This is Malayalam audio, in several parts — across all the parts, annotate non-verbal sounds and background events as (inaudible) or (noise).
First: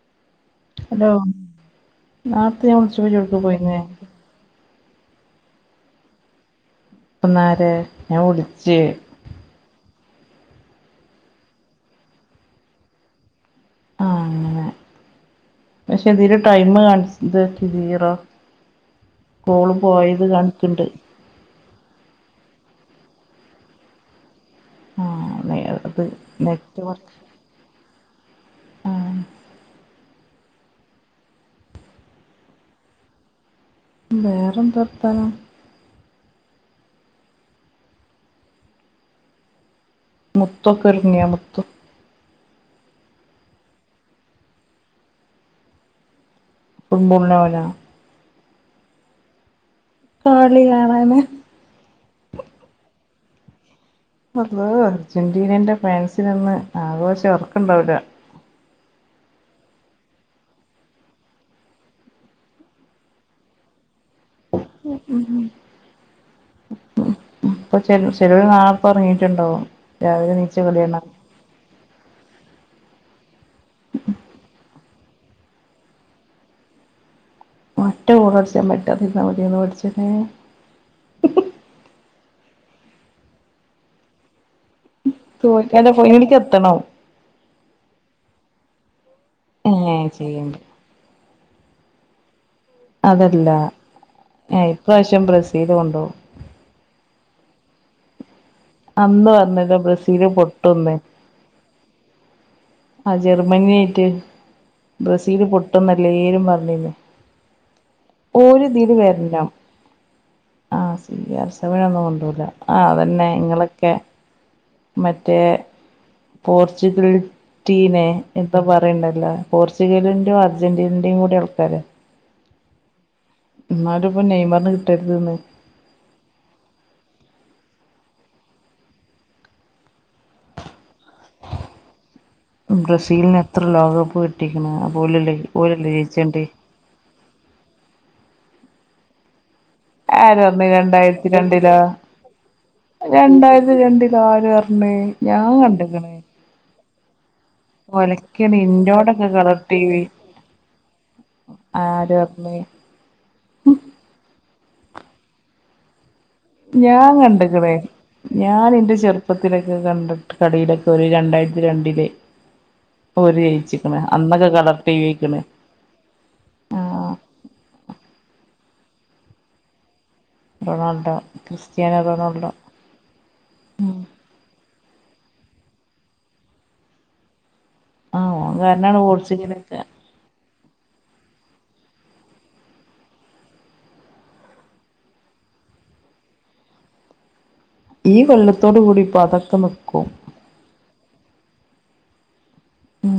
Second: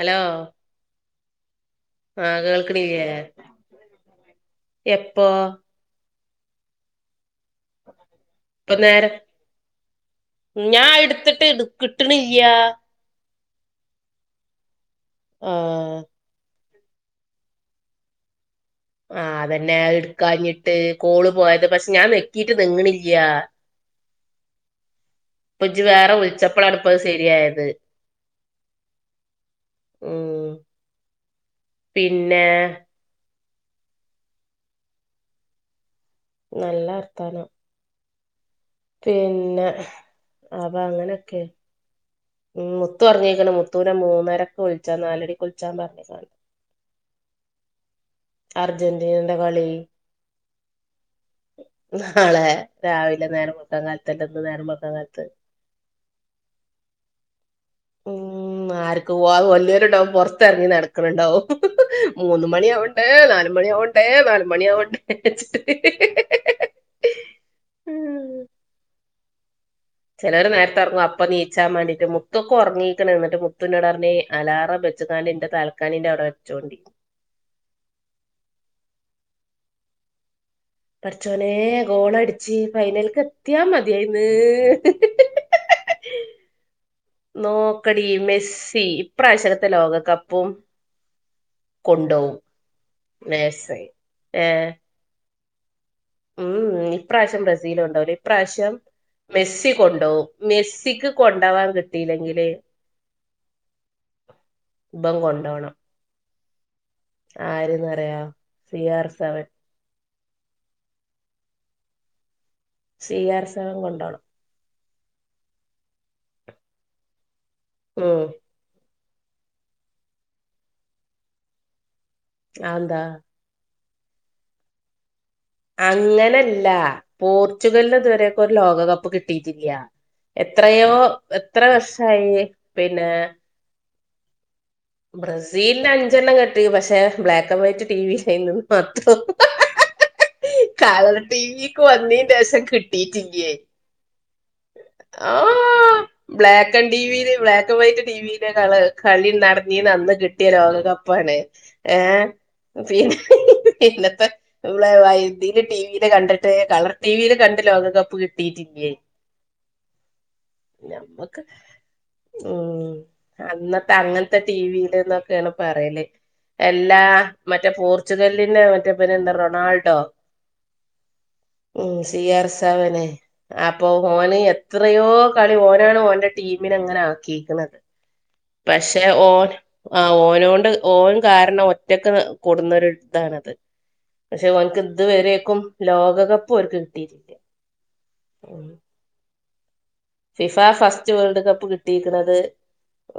അലോ അലോ നാർത്തെ ഞാൻ കേൾക്കണില്ലേ വിളിച്ചപ്പോ ഇജ്ജൊട്ക്കെ പോയിന്നെ എപ്പോ? ഇപ്പന്നാരെ. ഞാൻ ഇപ്പൊ വിളിച്ച് നേരം ഞാൻ ഇട്ത്ത്ട്ട് ട്ക്കിട്ട്ണില്ല്യാ. ആഹ് അങ്ങനെ. ആഹ് പക്ഷെ ഇതില് ടൈമ് കാണ്ച് ഇത് സീറോ ആഹ് കോള് അതന്നെ. പോയത് അത്ഇട്ക്കാഞ്ഞിട്ട് കാണിക്ക്ണ്ട് കോള് പോയത് പക്ഷെ ഞാൻ നെക്കീറ്റ് നെങ്ങിണില്യാ. ആഹ് നേ ഇപ്പ ജജ് അത് വേറെ നെറ്റ് വിളിച്ചപ്പളാണ്പ്പത് ശരിയായത്. ആഹ് ഉം പിന്നെ വേറന്താ വർത്താനം? നല്ല വർത്താനം. പിന്നെ മുത്തു അപ്പൊ ഒക്കൊർങിയാ അങ്ങനൊക്കെ മുത്തു ഉം മുത്തു ഒർങീക്ണ് മുത്തൂനെ മൂന്നരക്ക് വിൾച്ചാ നാലണിക്ക് വിൾച്ചാ പറഞ്ഞ്കാണ്ട്. ഫുഡ്ബോൾനൊവാനൊ? അർജന്റീനന്റെ കളി കളി കാണാന് നാളെ രാവിലെ നേരം വെൾ (unintelligible) അളളാ അർജന്റീനന്റെ ഫാൻസിനിന്ന് ആഘോശ ഉറക്കണ്ടാവൂല ഉം ആർക്ക് പോവ് വല്യരുണ്ടാവും പുറത്തിറങ്ങി നടക്കണണ്ടാവും മൂന്ന് മണിയാവു ഏ നാലല്മണി ആവണ്ടേ നാലുമണി ആവണ്ടേ ഇപ്പൊ ചെലോര് നാർതെ ഉറങ്ങിട്ടുണ്ടാവും ചിലോർ നേർത്തെറങ്ങു അപ്പൊ നീ ചാൻ മാണ്ടിട്ട് മുത്തൊക്കെ ഉറങ്ങീക്ക്ണ് ന്ന്ട് മുത്തുനോടർഞ്ഞ് അലാറം വെച്ച്ങാണ്ടിന്റെ തൽക്കാണിന്റെ അവടെ വച്ചൊണ്ടി ഒറ്റ ഗോളടിച്ചാൻ പറ്റാതിരുന്നാൽ മതിയായിനു പടച്ചോനെ പടച്ചോനെ ഗോളടിച്ച് ഫൈനൽക്കെത്തിയാ മതിയായിന്ന് തോൽ കാതെ ഫൈനലിക്എത്തണം നോക്കടി മെസ്സി ഇപ്രാവശ്യത്തെ ഏഹ് ലോകകപ്പും ചെയ്യണ്ട് കൊണ്ടോവും അതല്ല ഏ ഏഹ് ഇപ്രാവശ്യം ബ്രസീല് കൊണ്ടോവും ഉം ഇപ്രാവശ്യം ബ്രസീൽ കൊണ്ടോവൂല ഇപ്രാവശ്യം അന്ന് മെസ്സി പറഞ്ഞല്ലോ ബ്രസീല് കൊണ്ടോവും പൊട്ടുംന്ന് മെസ്സിക്ക് കൊണ്ടാവാൻ കിട്ടീലെങ്കില് ആ ജർമ്മനി നെറ്റ് ഇബൻ ബ്രസീല് പൊട്ടുന്നല്ലേലുംപറഞ്ഞീന്ന് ആര്ന്നറയാ സി ആർ സവൻ ആ സി ആർ സവനൊന്നും കൊണ്ടോവൂല ആ സി അതന്നെ ആർ സെവൻ ഇങ്ങളൊക്കെ കൊണ്ടോണം മറ്റേ പോർച്ചുഗൽടീനെ ഉം ഇപ്പ പറയണ്ടല്ലോ പോർച്ചുഗലിന്റെയും അർജന്റീനയും കൂടി ആൾക്കാര് ആന്താ എന്നാലും ഇപ്പ നെയ്മർന് കിട്ടരുത്ന്ന് അങ്ങനെല്ല പോർച്ചുഗലിന് ഇതുവരൊക്കും ഒരു ലോകകപ്പ് കിട്ടിയിട്ടില്ല്യ എത്രയോ എത്ര വർഷായി പിന്നെ ബ്രസീലിന് എത്ര ലോകകപ്പ് കിട്ടിക്ണു ബ്രസീലിന് അഞ്ചെണ്ണം കിട്ടി പക്ഷെ black and white T V ഇല്ല്യേന്നുന്ന് മാത്രം ആരെറഞ്ഞു കളർ രണ്ടായിരത്തി ടി രണ്ടിലൊ വിക്ക് വന്നീന്റെ ശേഷം കിട്ടിയിട്ടില്ലേ രണ്ടായിരത്തി രണ്ട് ആര് പറഞ്ഞ് ഞാൻ ആഹ് കണ്ട്ക്ണ് ബ്ലാക്ക് ആൻഡ് ടിവി ല് ബ്ലാക്ക് (unintelligible) വൈറ്റ് ടി വി ല് ഒലക്കാണ് ഇന്നോടൊക്കെ കളി കളർ ടി വി നടന്നീന്നന്ന് കിട്ട്യേ ലോകകപ്പാണ് ആര് ഏയ് പറഞ്ഞ് പിന്നെ പിന്നത്തെ (unintelligible) ടി വി ല് കണ്ട്- ട്ട് കളർ ഞാൻ ടി വി ല് കണ്ട് ലോകകപ്പ് കിട്ടിട്ടില്ല്യേ ഇപ്പത്തിലൊക്കെ കണ്ട് കടയിലൊക്കെ ഒരു നമ്മക്ക് രണ്ടായിരത്തി രണ്ടില് ഉം ഓര് ജയിച്ചിക്ക്ണ് അന്നൊക്കെ കളർ ടി വി അയ്ക്ണ് പറേല് അല്ലാ മറ്റേ പോർച്ചുഗലിന്റെ മറ്റേ പിന്നെ എന്താ റൊണാൾഡോ റൊണാൾഡോ ഉം ക്രിസ്റ്റ്യാനോ സി ആർ റൊണാൾഡോ സെവനെ അപ്പൊ ഓന് എത്രയോ കളി ഓനാണ് ഓന്റെ ടീമിനെ ഇങ്ങനെ ആക്കിക്ക്‌ണത് ആഹ് ഓൻ കാരണാണ് പക്ഷെ ഓൻ പോർച്ചുഗലൊക്കെ ആ ഓനോണ്ട് ഓൻ കാരണം ഒറ്റക്ക് കൊടുന്നൊരു ഇതാണത് പക്ഷെ ഓൻക്ക് ഇതുവരെക്കും ലോകകപ്പ് ഓര്ക്ക് കിട്ടിട്ടില്ല ഈ കൊല്ലത്തോട് കൂടിട്ട് അതൊക്കെ നിക്കും ഫിഫ ഫസ്റ്റ് വേൾഡ് കപ്പ് കിട്ടികണത്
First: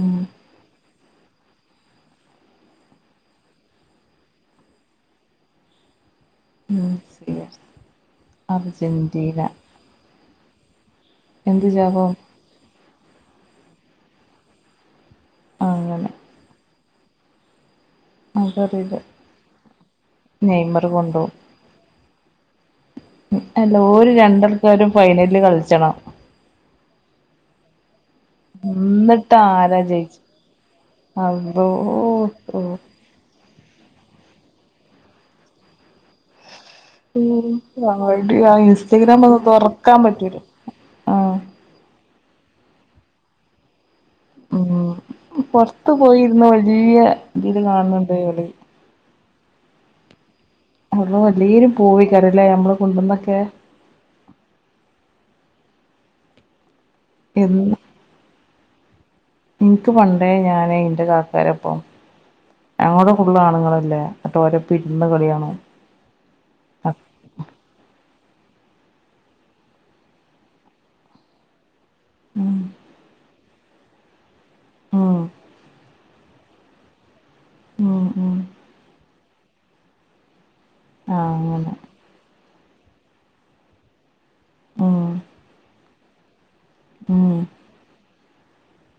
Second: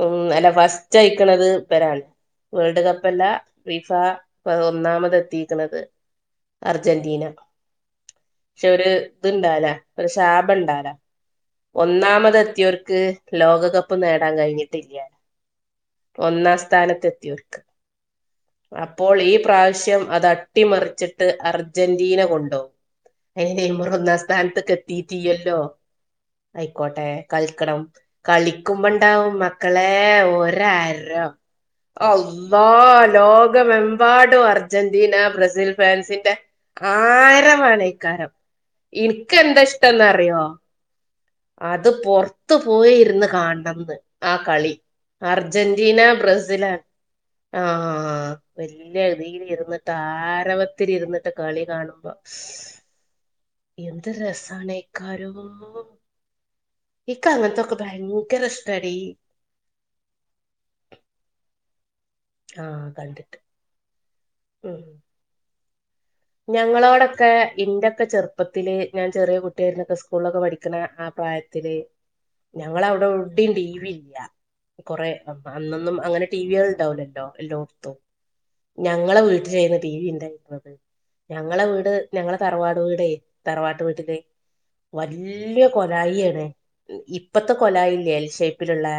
ഉം അല്ല ഫസ്റ്റ് അയ്ക്കണത് ഇബരാണ് വേൾഡ് കപ്പല്ല ഫിഫ ഒന്നാമത് എത്തിക്കണത് അർജന്റീന ബ്രസീല് പക്ഷെ ഒരു അർജന്റീന ഇത്ണ്ടാല ഒരു ശാപം ഇണ്ടാല എന്ത് ജാപം ഒന്നാമതെത്തിയവർക്ക് ലോകകപ്പ് നേടാൻ കഴിഞ്ഞിട്ടില്ല അങ്ങനെ ഒന്നാം സ്ഥാനത്തെത്തിയവർക്ക് അതറിയില്ല അപ്പോൾ ഈ പ്രാവശ്യം അത് നെയ്മർ അട്ടിമറിച്ചിട്ട് കൊണ്ടോവും അർ - ജന്റീന കൊണ്ടോകും അയ്ന് നെയ്മറ് എല്ലോര് ഒന്നാം സ്ഥാനത്ത്ക്ക് രണ്ടാൾക്കാരും ഫൈനലില് എത്തീട്ടില്ലല്ലോ കളിച്ചണം അയ്ക്കോട്ടെ കളിക്കണം കളിക്കുമ്പോണ്ടാകും എന്നിട്ട് ആരാ മക്കളേ ജയിച്ച് ഒരരം അള്ളോ ഓ അല്ലാഹ് ലോകം മെമ്പാടും അർജന്റീന ബ്രസീൽ ഫാൻസിന്റെ ആരവാണേക്കാരം അടി ആ ഇൻസ്റ്റഗ്രാം ഒന്ന് ഇനിക്കെന്താ ഇഷ്ടം തുറക്കാൻ പറ്റൂല എന്നറിയോ ആഹ് അത് പൊറത്ത് പോയിരുന്ന് കാണണംന്ന്. ആ ഉം കളി പൊറത്ത് അർജന്റീന പോയിരുന്ന് ബ്രസിലാ വല്യ ഇതില് ആ കാണുന്നുണ്ട് കളി ഇല്ല ഇരുന്നിട്ട് ആരവത്തിൽ അള്ളോ ഇരുന്നിട്ട് കളി എല്ലേരും കാണുമ്പോ പോവേകാരല്ലേ നമ്മളെ കുന്ന്മ്മെക്കെ എന്ത് രസാണേക്കാരോ ഇക്ക് അങ്ങൻത്തൊക്കെ എന്ന് ഭയങ്കര ഇഷ്ടാ ഡി ഇൻക്ക് പണ്ടേ ഞാനയ്ന്റെ കാക്കാരപ്പം ആ ഞങ്ങളോടെ കണ്ടിട്ട് ഫുള്ളും ആണ്ങ്ങളല്ലേ അപ്പൊ ഓരപ്പം ഉം ഇരുന്ന് കളികാണും ഞങ്ങളോടൊക്കെ ഇന്റെക്കെ ചെറുപ്പത്തിൽ ഞാൻ ചെറ്യേ കുട്ട്യേര്ന്നപ്പൊ സ്കൂളിലൊക്കെ പഠിക്കണ ആ പ്രായ ത്തില് ഉം ഞങ്ങളവടെവെടിം ടി വി ഇല്ല കൊറെ ഉം അന്നൊന്നും അങ്ങനെ ടി വി കൾ ഇണ്ടാവൂലല്ലോ എല്ലോട്ത്തും ഉം ഉം ഞങ്ങളെ വീട്ടിലേന്നു ടി വി ഇണ്ടായിന്നത് ആഹ് ഞങ്ങള അങ്ങനെ വീട് ഞങ്ങളെ തറവാട് വീടെ തറവാട്ട് വീട്ടിൽ ഉം വല്ല്യേ കൊലായി ആണ് ഉം ഇപ്പത്തെ കൊലായി ഇല്ലേ എൽ ഷേപ്പിലുള്ളെ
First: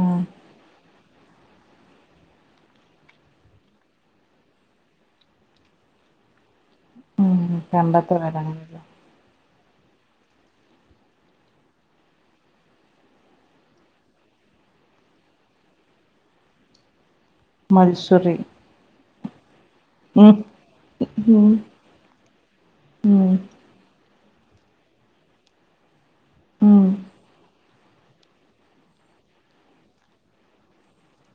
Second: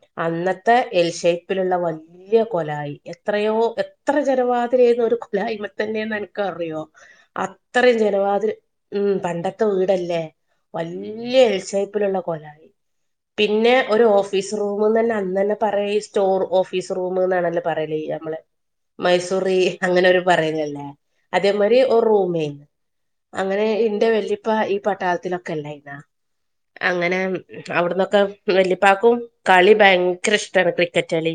ആഹ് അന്നത്തെ എൽ ഷേപ്പില്ള്ള പോലെ ല്ല്യെ കൊലായി എത്രയോ എത്ര ജന വാതിലേന്നു ഒരു കൊലായിമ്മെ തന്നെ അൻക്കറിയോ ഉം അത്രേം പണ്ടത്തെ ജനവാതിൽ കാലങ്ങളില് ഉം പണ്ടത്തെ വീടല്ലേ വല്ല്യെ എൽ ഷേപ്പിലുള്ള കൊലായി പിന്നെ ഒരു ഓഫീസ് റൂമ്ന്ന് തന്നെ അന്നെ പറ്യേ ഈ സ്റ്റോർ ഓഫീസ് റൂമ്ന്നാണല്ലോ പറയലയ്യ മത്സൂറി നമ്മള് മൈസൂറി അങ്ങനെ ഓര് ഉം പറയുലല്ലോ ഉം അതേമാരി ഒരു റൂമെ ഉം അങ്ങനെ ഇന്റെ വല്ലിപ്പ ഈ പട്ടാളത്തിലൊക്കെ അല്ലേയ്ന്നാ ഉം അങ്ങനെ മ് അവിടന്നൊക്കെ വെല്ലിപ്പാക്കും കളി ഭയങ്കര ഇഷ്ടമാണ് ക്രിക്കറ്റ് കളി.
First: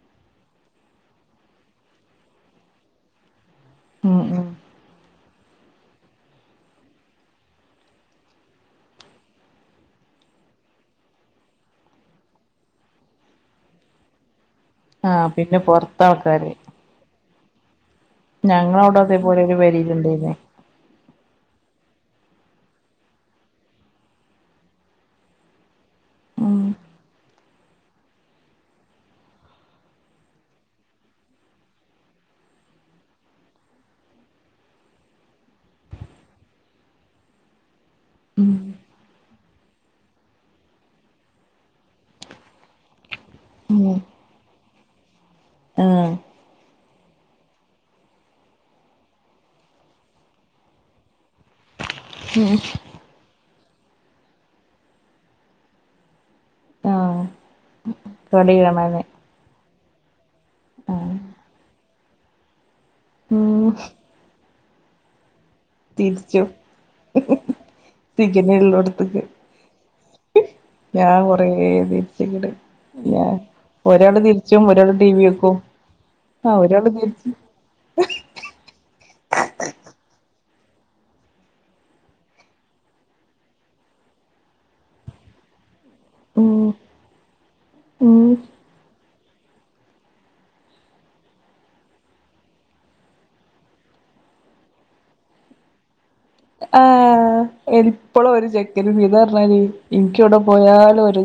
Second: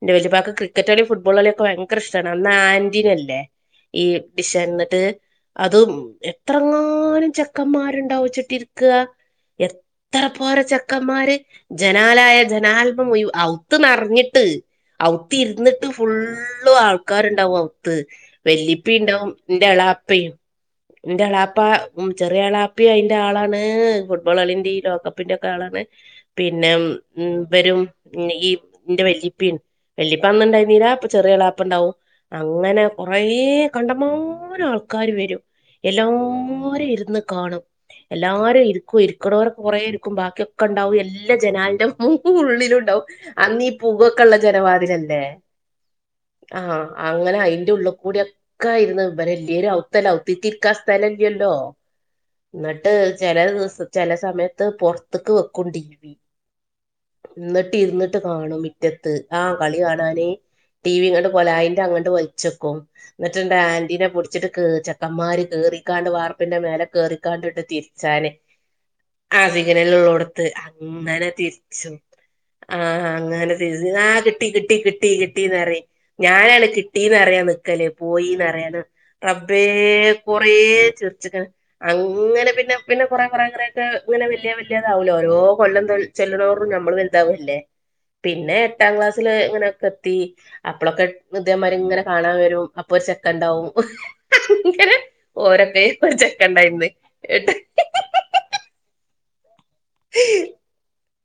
എന്റെ വല്ലിപ്പാക്ക് ക്രിക്കറ്റ് കളീം ഫുട്ബാൾ കളിയൊക്കെ ഭയങ്കരഷ്ടമാണ് അന്ന് ആന്റീ അല്ലേ. ഈ ഉം ഉം വിശ എന്നത് അതും എത്രങ്ങാനും ചെക്കന്മാരുണ്ടാവും ചെട്ടിനിക്ക. എത്ര പോര ചെക്കന്മാരെ ജനാലായ ജനാൽമം മുഴു ഔത്ത് നറഞ്ഞിട്ട്. ആഹ് ഔത്ത് പിന്നെ ഇരുന്നിട്ട് പൊറത്തെ ആൾക്കാര് ഫുള്ളും ആൾക്കാരുണ്ടാവും ഔത്ത്. വല്ലിപ്പി ഞങ്ങളവിടെ ഇതേപോലെ ഒരു വയിലിണ്ടായിനി. എന്റെളാപ്പ ഉം ചെറിയ ആളാപ്പി അയിന്റെ ആളാണേ ഫുട്ബോളാളിന്റെ ഈ ലോകകപ്പിന്റെ ഒക്കെ ആളാണ് ഉം പിന്നെ ഉം വരും ഈന്റെ വല്ലിപിമ്. വെല്ലിപ്പ അന്ന് ഇണ്ടായിന്നില്ല ഇപ്പൊ ചെറിയ ഇളാപ്പ ഉണ്ടാവും അങ്ങനെ കൊറേ കണ്ടമാനം ആൾക്കാര് വരും എല്ലരും ഇരുന്ന് കാണും. ഉം എല്ലാരും ഇരിക്കും ഇരിക്കുന്നവർ കൊറേ ഇരിക്കും ബാക്കിയൊക്കെ ഉണ്ടാവും എല്ലാ ജനാലിന്റെ മൂ ഉള്ളിലും ഉണ്ടാവും. അന്ന് ഇ പുവോകെയുള്ള ജനവാതിലല്ലേ. ആ ആഹ് അങ്ങനെ അയിന്റെ ഉള്ളിൽ കൂടെ ഒക്കായിരുന്നു ഇവരല്ലേരും ഔത്തല്ല ഔത്തി ഇരിക്കാ സ്ഥലല്ലല്ലോ. ഉം എന്നിട്ട് ചില ദിവസ ചില സമയത്ത് പുറത്തക്ക് വെക്കും ടി വി. ആഹ് ന്നിട്ട് ഇരുന്നിട്ട് കളി കാണും കാണാന് മിറ്റത്ത്. ആഹ് കളി കാണാൻ ടി വി ആഹ് ഇങ്ങോട്ട് കൊലായിന്റെ അങ്ങോട്ട് വലിച്ചെക്കും. എന്നിട്ടുണ്ട് ഉം ആന്റീനെ പിടിച്ചിട്ട് കേറി ചെക്കന്മാർ കേറി. കാണ്ട് തിരിച്ചു വാർപ്പിന്റെ മേലെ കേറിക്കാണ്ടിട്ട് തിരിച്ചാന് സിഗ്നല്ള്ളോട്ത്ത്ക്ക് ആ സികനിലോട്. ത് ഞാൻ അങ്ങനെ കൊറേ തിരിച്ചും. തിരിച്ച്ക്ക്ണ് ആഹ് ഞാൻ അങ്ങനെ ത ആ ഒരാള് കിട്ടി തിരിച്ചും കിട്ടി ഒരാള് ടി കിട്ടി വി വെക്കും കിട്ടീന്ന്റി ആഹ് ഞാനാണ് ഒരാള് തിരിച്ചും കിട്ടീന്ന്റിയ. ല്ലേ പോയിന്നറിയാന് റബ്ബേ കൊറേ ചിരിച്ചിക്ണ്. അങ്ങനെ പിന്നെ പിന്നെ കൊറെ കുറേ കുറേതോക്കെ ഇങ്ങനെ വലിയ വലിയതാവല്ലോ ഓരോ കൊല്ലം ഉം ചെല്ലനോടുകൂടി നമ്മളും വലുതാവല്ലേ. ഉം പിന്നെ എട്ടാം ക്ലാസ്സില് ഇങ്ങനോക്കെ എത്തി അപ്പളൊക്കെ ഇതെമാതിരി ഇങ്ങനെ കാണാം വെരും അപ്പൊ ഒര് ചെക്കൻ ഇണ്ടാവും ഇങ്ങനെ ഓരൊക്കെ പട് ആഹ് ഇപ്പളും ഒര് ചെക്കൻ നിദ പറഞ്ഞാല് എൻക് എവിടെ പോയാലും ഒരു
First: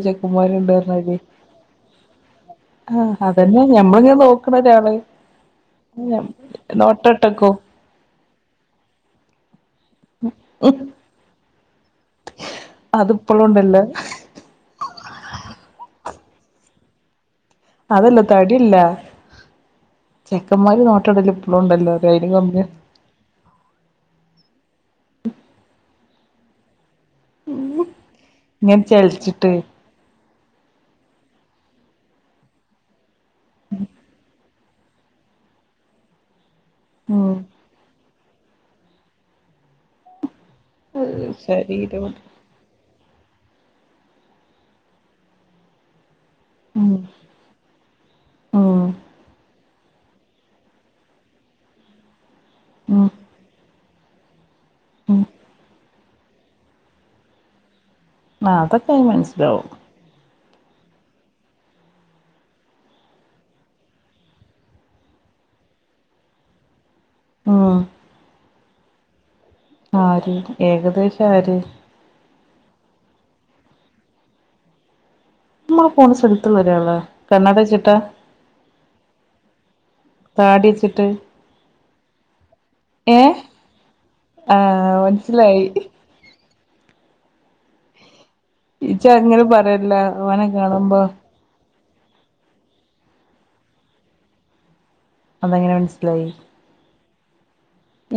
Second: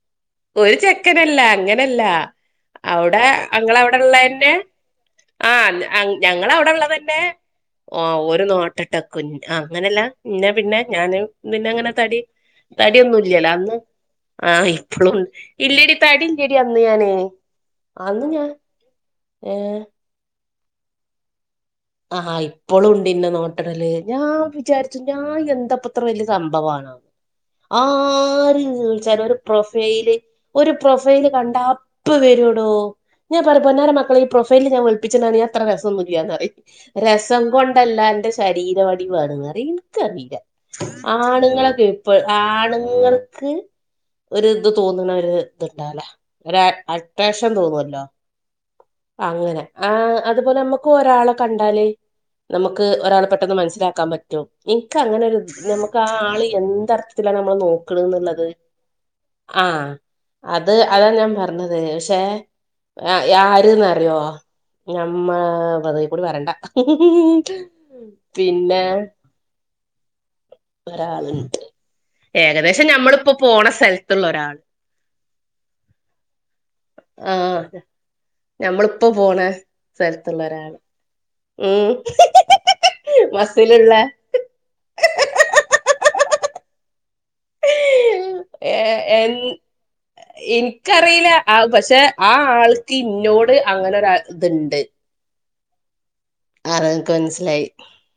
ഒരു ചെക്കനല്ല അങ്ങനല്ല ആഹ് ഔടെ അതന്നെ അങ്ങള ഞമ്മളിങ്ങനെ ഔടെള്ളന്നെ നോക്കണ ഒരാള് ആഹ് ഞങ്ങളെ ഔടെ ഉള്ളത്തക്കെ നോട്ടട്ടക്കും ഓ ഒരു നോട്ടെട്ടകും ആഹ് അങ്ങനെല്ല ഇന്നാ പിന്നെ ഞാന് പിന്നെ അങ്ങനെ തടി തടി അതിപ്പളും ഒന്നുംല്ലല്ലോ അന്ന് ഉണ്ടല്ലോ ആഹ് ഇപ്പളും ഇല്ലടി തടി ഇല്ലടി അന്ന് ഞാന് അതല്ല അന്ന് ഞാൻ തടില്ല ഏ ചെക്കന്മാര് നോട്ടടെല് ഇപ്പളും ഇണ്ടല്ലോ ആഹ് ഹാ ഇപ്പളും ഇണ്ട് ഇന്നെ നോ ട്ടടല് ഞാം വിചാരിച്ചു ഞാൻ എന്താപ്പത്ര വെല്ല്യ സംഭവണോ? ആര് ഇങ്ങനെ ചോയ്ച്ചാലും ഒരു ചലിച്ചിട്ട് പ്രൊ ഫൈല് ഒരു പ്രൊഫൈല് കണ്ടാ അപ്പവരുടോ ഞാൻ പറ പോന്നേര മക്കളെ ഈ പ്രൊ ബൈല് ഞാൻ വെൾപ്പിച്ചതാണ് ഞാൻ ഇത്ര രസം ഒന്നുലാന്ന് അറിം ഉം രസം കൊണ്ടല്ല അന്റെ ശരീരവടിവാണ് ഇൻക്കറീല ആണ്ങ്ങളൊക്കെ ശരീരം ഇപ്പഴ ആണ്ങ്ങൾക്ക് ഒര് ഇത് തോന്ന്ണ ഒരു ഇത്ണ്ടാല ഒരു അട്ട്രേഷൻ തോന്നുല്ലോ ആഹ് അങ്ങനെ ആഹ് അതുപോലെ അമ്മക്ക് ഒരാളെ കണ്ടാല് നമുക്ക് ഉം ഒരാളെ പെട്ടെന്ന് മനസ്സിലാക്കാൻ പറ്റും ഇൻക്ക് ഉം അങ്ങനെ ഒരു നമുക്ക് ആ ആള് എന്താ ത്തില നമ്മളെ നോക്ണ്ന്ന്ള്ളത് അതൊക്കെ മനസ്സിലാവും ആഹ് അത് അതാണ് ഞാൻ പറഞ്ഞത് പക്ഷെ (unintelligible) ന്ത് അറിയൊ ഞാമ്മാ ഇത് കൂടി പറയണ്ട ഉം പിന്നെ ആര് ഏകദേശം ആര് ഒരാളുണ്ട് ഏകദേശം നമ്മള്പ്പോ പോണ സ്ഥലത്തുള്ള ഒരാൾ നമ്മള് പോണ സ്ഥലത്ത്ള്ള ഒരാളെ കണ്ണാട വെച്ച്ട്ടാ ഞമ്മള് പ്പ പോണെ സ്ഥലത്തുള്ള താടി ഒരാള് വെച്ചിട്ട് ഉം ഏ മസ്സില്ള്ളെ ആഹ് മൻസിലായി ഏഹ് ഇജ്ജ് എൻ അങ്ങനെ പറയല്ല ഓനെ കാണുമ്പോ ഇൻക്കറീല ആഹ് പക്ഷെ ആഹ് ആൾക്ക് ഇന്നോട് അങ്ങനെ ഒര് ഇത്ണ്ട് അതെങ്ങനെ മനസ്സിലായി അറാ ഇൻക്ക് മനസ്സിലായി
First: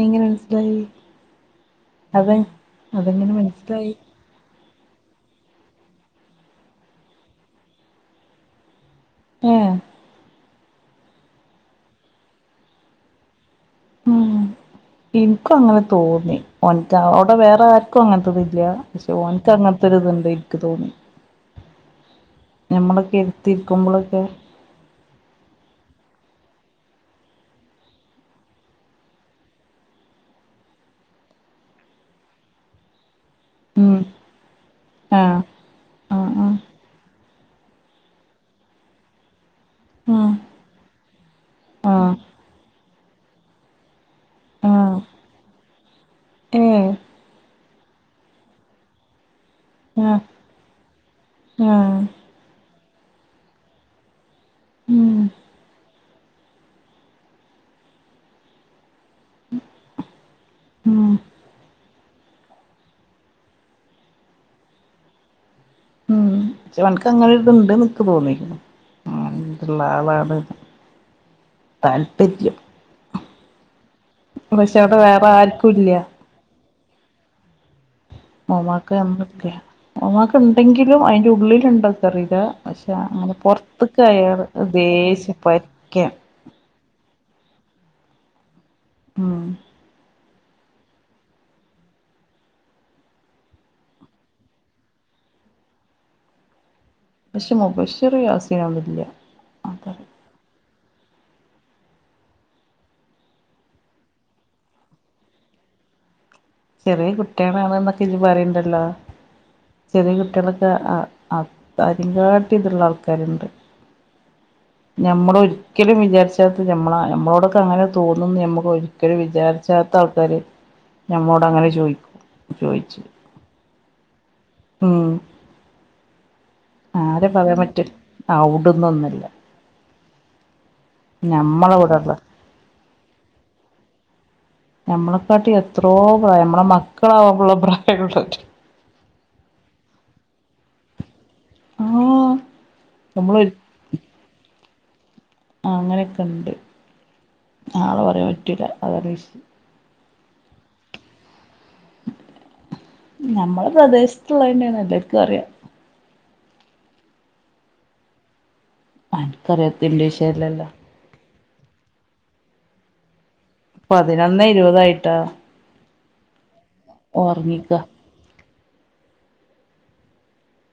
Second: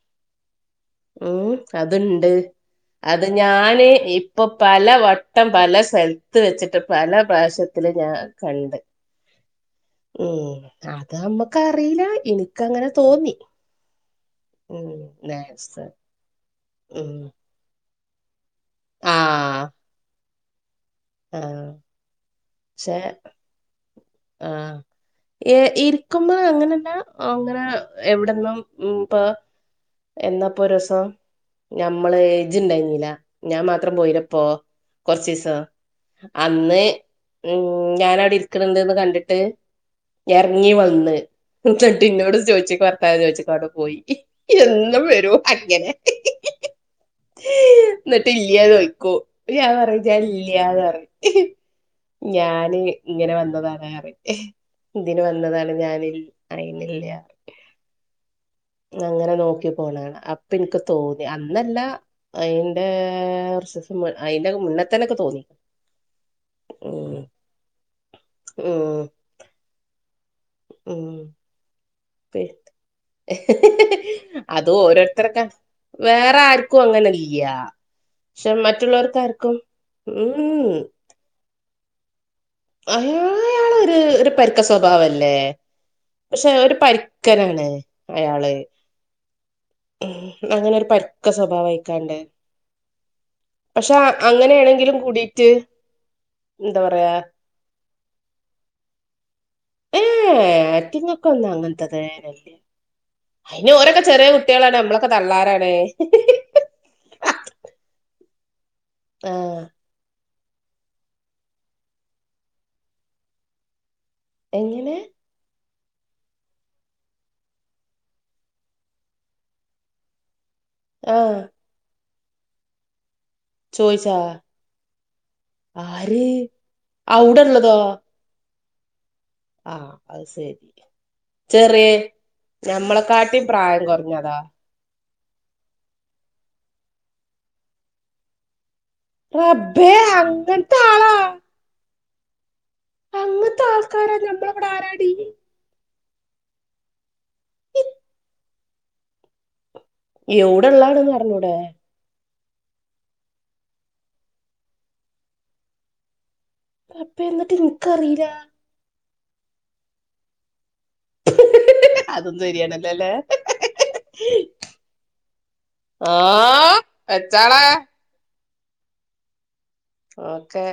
എങ്ങനെ മനസ്സിലായി ഉം അത്ണ്ട് അതെ അത് അതെങ്ങനെ ഞാന് മനസ്സിലായി ഈ ഇപ്പൊ പല വട്ടം പല സെൽത്ത് വെച്ച്ട്ട് പല പ്രാവശ്യത്തില് ഞാൻ കണ്ട് ഏഹ് ഉം അതാ അമ്മക്കറീല ഇൻക്ക് അങ്ങനെ തോന്നി ഉം ഉം ഇൻക്കും അങ്ങനെ നേഴ്സ് തോന്നി ഓൻക്ക് ഉം അവിടെ വേറെ ആരോ ൻക്ക് അങ്ങൻത്തെത് ഇല്ല പക്ഷെ ആ ഓൻക്ക് അങ്ങൻത്തെ ഒരു ഇത്ണ്ട് ഇക്ക് തോന്നി ആ പക്ഷെ ഞമ്മള് ക്കെരിതിക്കുമ്പളൊക്കെ ഏഹ് ഇരിക്കുമ്പോ അങ്ങനെല്ല അങ്ങനെ എവിട്ന്നും ഇപ്പ എന്നാപ്പൊ ഒരീസം ഞമ്മള് ഇജ്ജ് ഇണ്ടായിരിന്നില്ല ഞാൻ മാത്രം ഉം പോയിലപ്പോ ആഹ് കൊർച്ചീസം ആഹ് ആഹ് അന്ന് ഞാന് ഔടെ ഇരിക്ണ്ണ്ണ്ട്ന്ന് കണ്ട്ട്ട് എറങ്ങി വന്ന് ആഹ് ന്നട്ട് ആഹ് ഇന്നോട് ചോയ്ച്ചക്കാ (unintelligible) ചോയ്ച്ചക്കാ ഔടെ പോയി ഇന്ന് ആഹ് വെരോ അങ്ങനെ ഏഹ് ന്നട്ട് ഇല്ല്യാന്ന് യ്ക്കും ഞാൻ പറിം ഞാൻ ആഹ് ഇല്ല്യാന്ന് പറിം ആഹ് ഞാന് ഇങ്ങനെ വന്നതാണ് അറിം ഉം ഇതിന് വന്നതാണ് ഞാന് അയിനില്ല അങ്ങനെ നോക്കി പോണാണ അപ്പൊൻക്ക് ഉം തോന്നി അന്നല്ല അയ്ന്റെ കൊർച്ചീസം മു അയ്ന്റെ മുന്നത്തന്നെ ന്ക് തോന്നി ഉം ഷെ ഓൻക്ക്‌ ഉം, അങ്ങനെ ഇതുണ്ട്ന്ന് ഇൻക്ക്‌ തോന്നിക്ക്‌ണ് ഉം, അങ്ങനെ ത്ള്ളാളാണ് ഉം പി- താല്പര്യം അത് പക്ഷെ അവിടെ വേറെ ഓരോരുത്തരൊക്ക ആർക്കും ഇല്ല വേറാര്ക്കും അങ്ങനെല്യ മൊമ്മാക്ക ഞമ്മളെ ക്ക ഉം മോമാക്കാണ്ടെങ്കിലും അയിന്റെ ഉള്ളിൽണ്ടോ ക്കറീല പക്ഷേ അയാൾ അങ്ങനെ അയാളൊരു ഒരു പൊർത്ത്ക്കെയറ് പരുക്ക ദേശ സ്വഭാവല്ലേ (unintelligible) പക്ഷെ ഒരു പരിക്കനാണ് അയാള് ഉം ഉം അങ്ങനെ ഒരു പര്ക്ക സ്വഭാവായിക്കാണ്ട് പക്ഷെ അങ്ങനെണെങ്കിലും കൂടിട്ട് എന്താ പറയാ പക്ഷെ മുബഷിറേം യാസീനൊന്നുല്ല അതറിയാം ഏ ഏ അയ്റ്റിങ്ങക്കൊന്നും അങ്ങൻത്തെതെ നില്ലാ അയ്ന് ഓരൊക്കെ ചെറിയ കുട്ട്യാളാണ് നമ്മളൊക്കെ തള്ളാരാണ് ചെറിയ കുട്ടിളാണ്ന്നൊക്കെ ഇജ് പറയ്ണ്ടല്ലോ ആ ചെറിയ കുട്ട്യാളൊക്കെ അ അ അതിന്കാട്ടിം ത്ള്ള ആൾക്കാര്ണ്ട് എങ്ങനെ ഞമ്മളൊര് രിക്കലും വിചാരിച്ചാത്ത ഞമ്മളാ ഞമ്മളോടൊക്കെ അങ്ങനെ തോന്നുംന്ന് ഞമ്മക്ക് ഒരിക്കലും വിചാരിച്ചാത്താൾക്കാര് ആഹ് ഞമ്മോട്ങ്ങനെ ചോയ്ക്കും ചോയ്ച്ച് ചോയ്ച്ചോ ആര് അവടെള്ളതോ അവ്ടുന്നൊന്നല്ല ആ അത് സെരി ഞമ്മള ചെറിയെ ഇവിടെള്ള ഞമ്മളെക്കാട്ടും പ്രായം കൊർഞ്ഞതോ ഞമ്മളെക്കാട്ടി എത്രോ പ്രായ ഞമ്മളെ മക്കളാവാള്ള പ്രായ (unintelligible) റബ്ബേ അങ്ങൻത്താളാ അ ഓ അങ്ങൻത്തെ ആൾക്കാരാ ഞമ്മളവടെ ആരാടീ ആ അങ്ങനെക്കെ ണ്ട് ആളെ പറയാൻ പറ്റൂല്ല അതറി എവിടെള്ളതാന്നർഞ്ഞൂടെ ഞമ്മളെ പ്രദേശത്ത്ള്ളതെന്നെണ് എല്ലർക്കറിയാ റബ്ബേ ന്ന്ട്ട് ഇൻക്കറില്ല അൻക്കറിയാത്തത് ന്റെ വിഷയല്ലല്ലോ അതും സെരിയാണല്ലോ ല്ലേ പതിനൊന്നേ ഇരുപതായിട്ടൊ ആ വെച്ചാളെ ഒറങ്ങിക്ക ഓക്കെ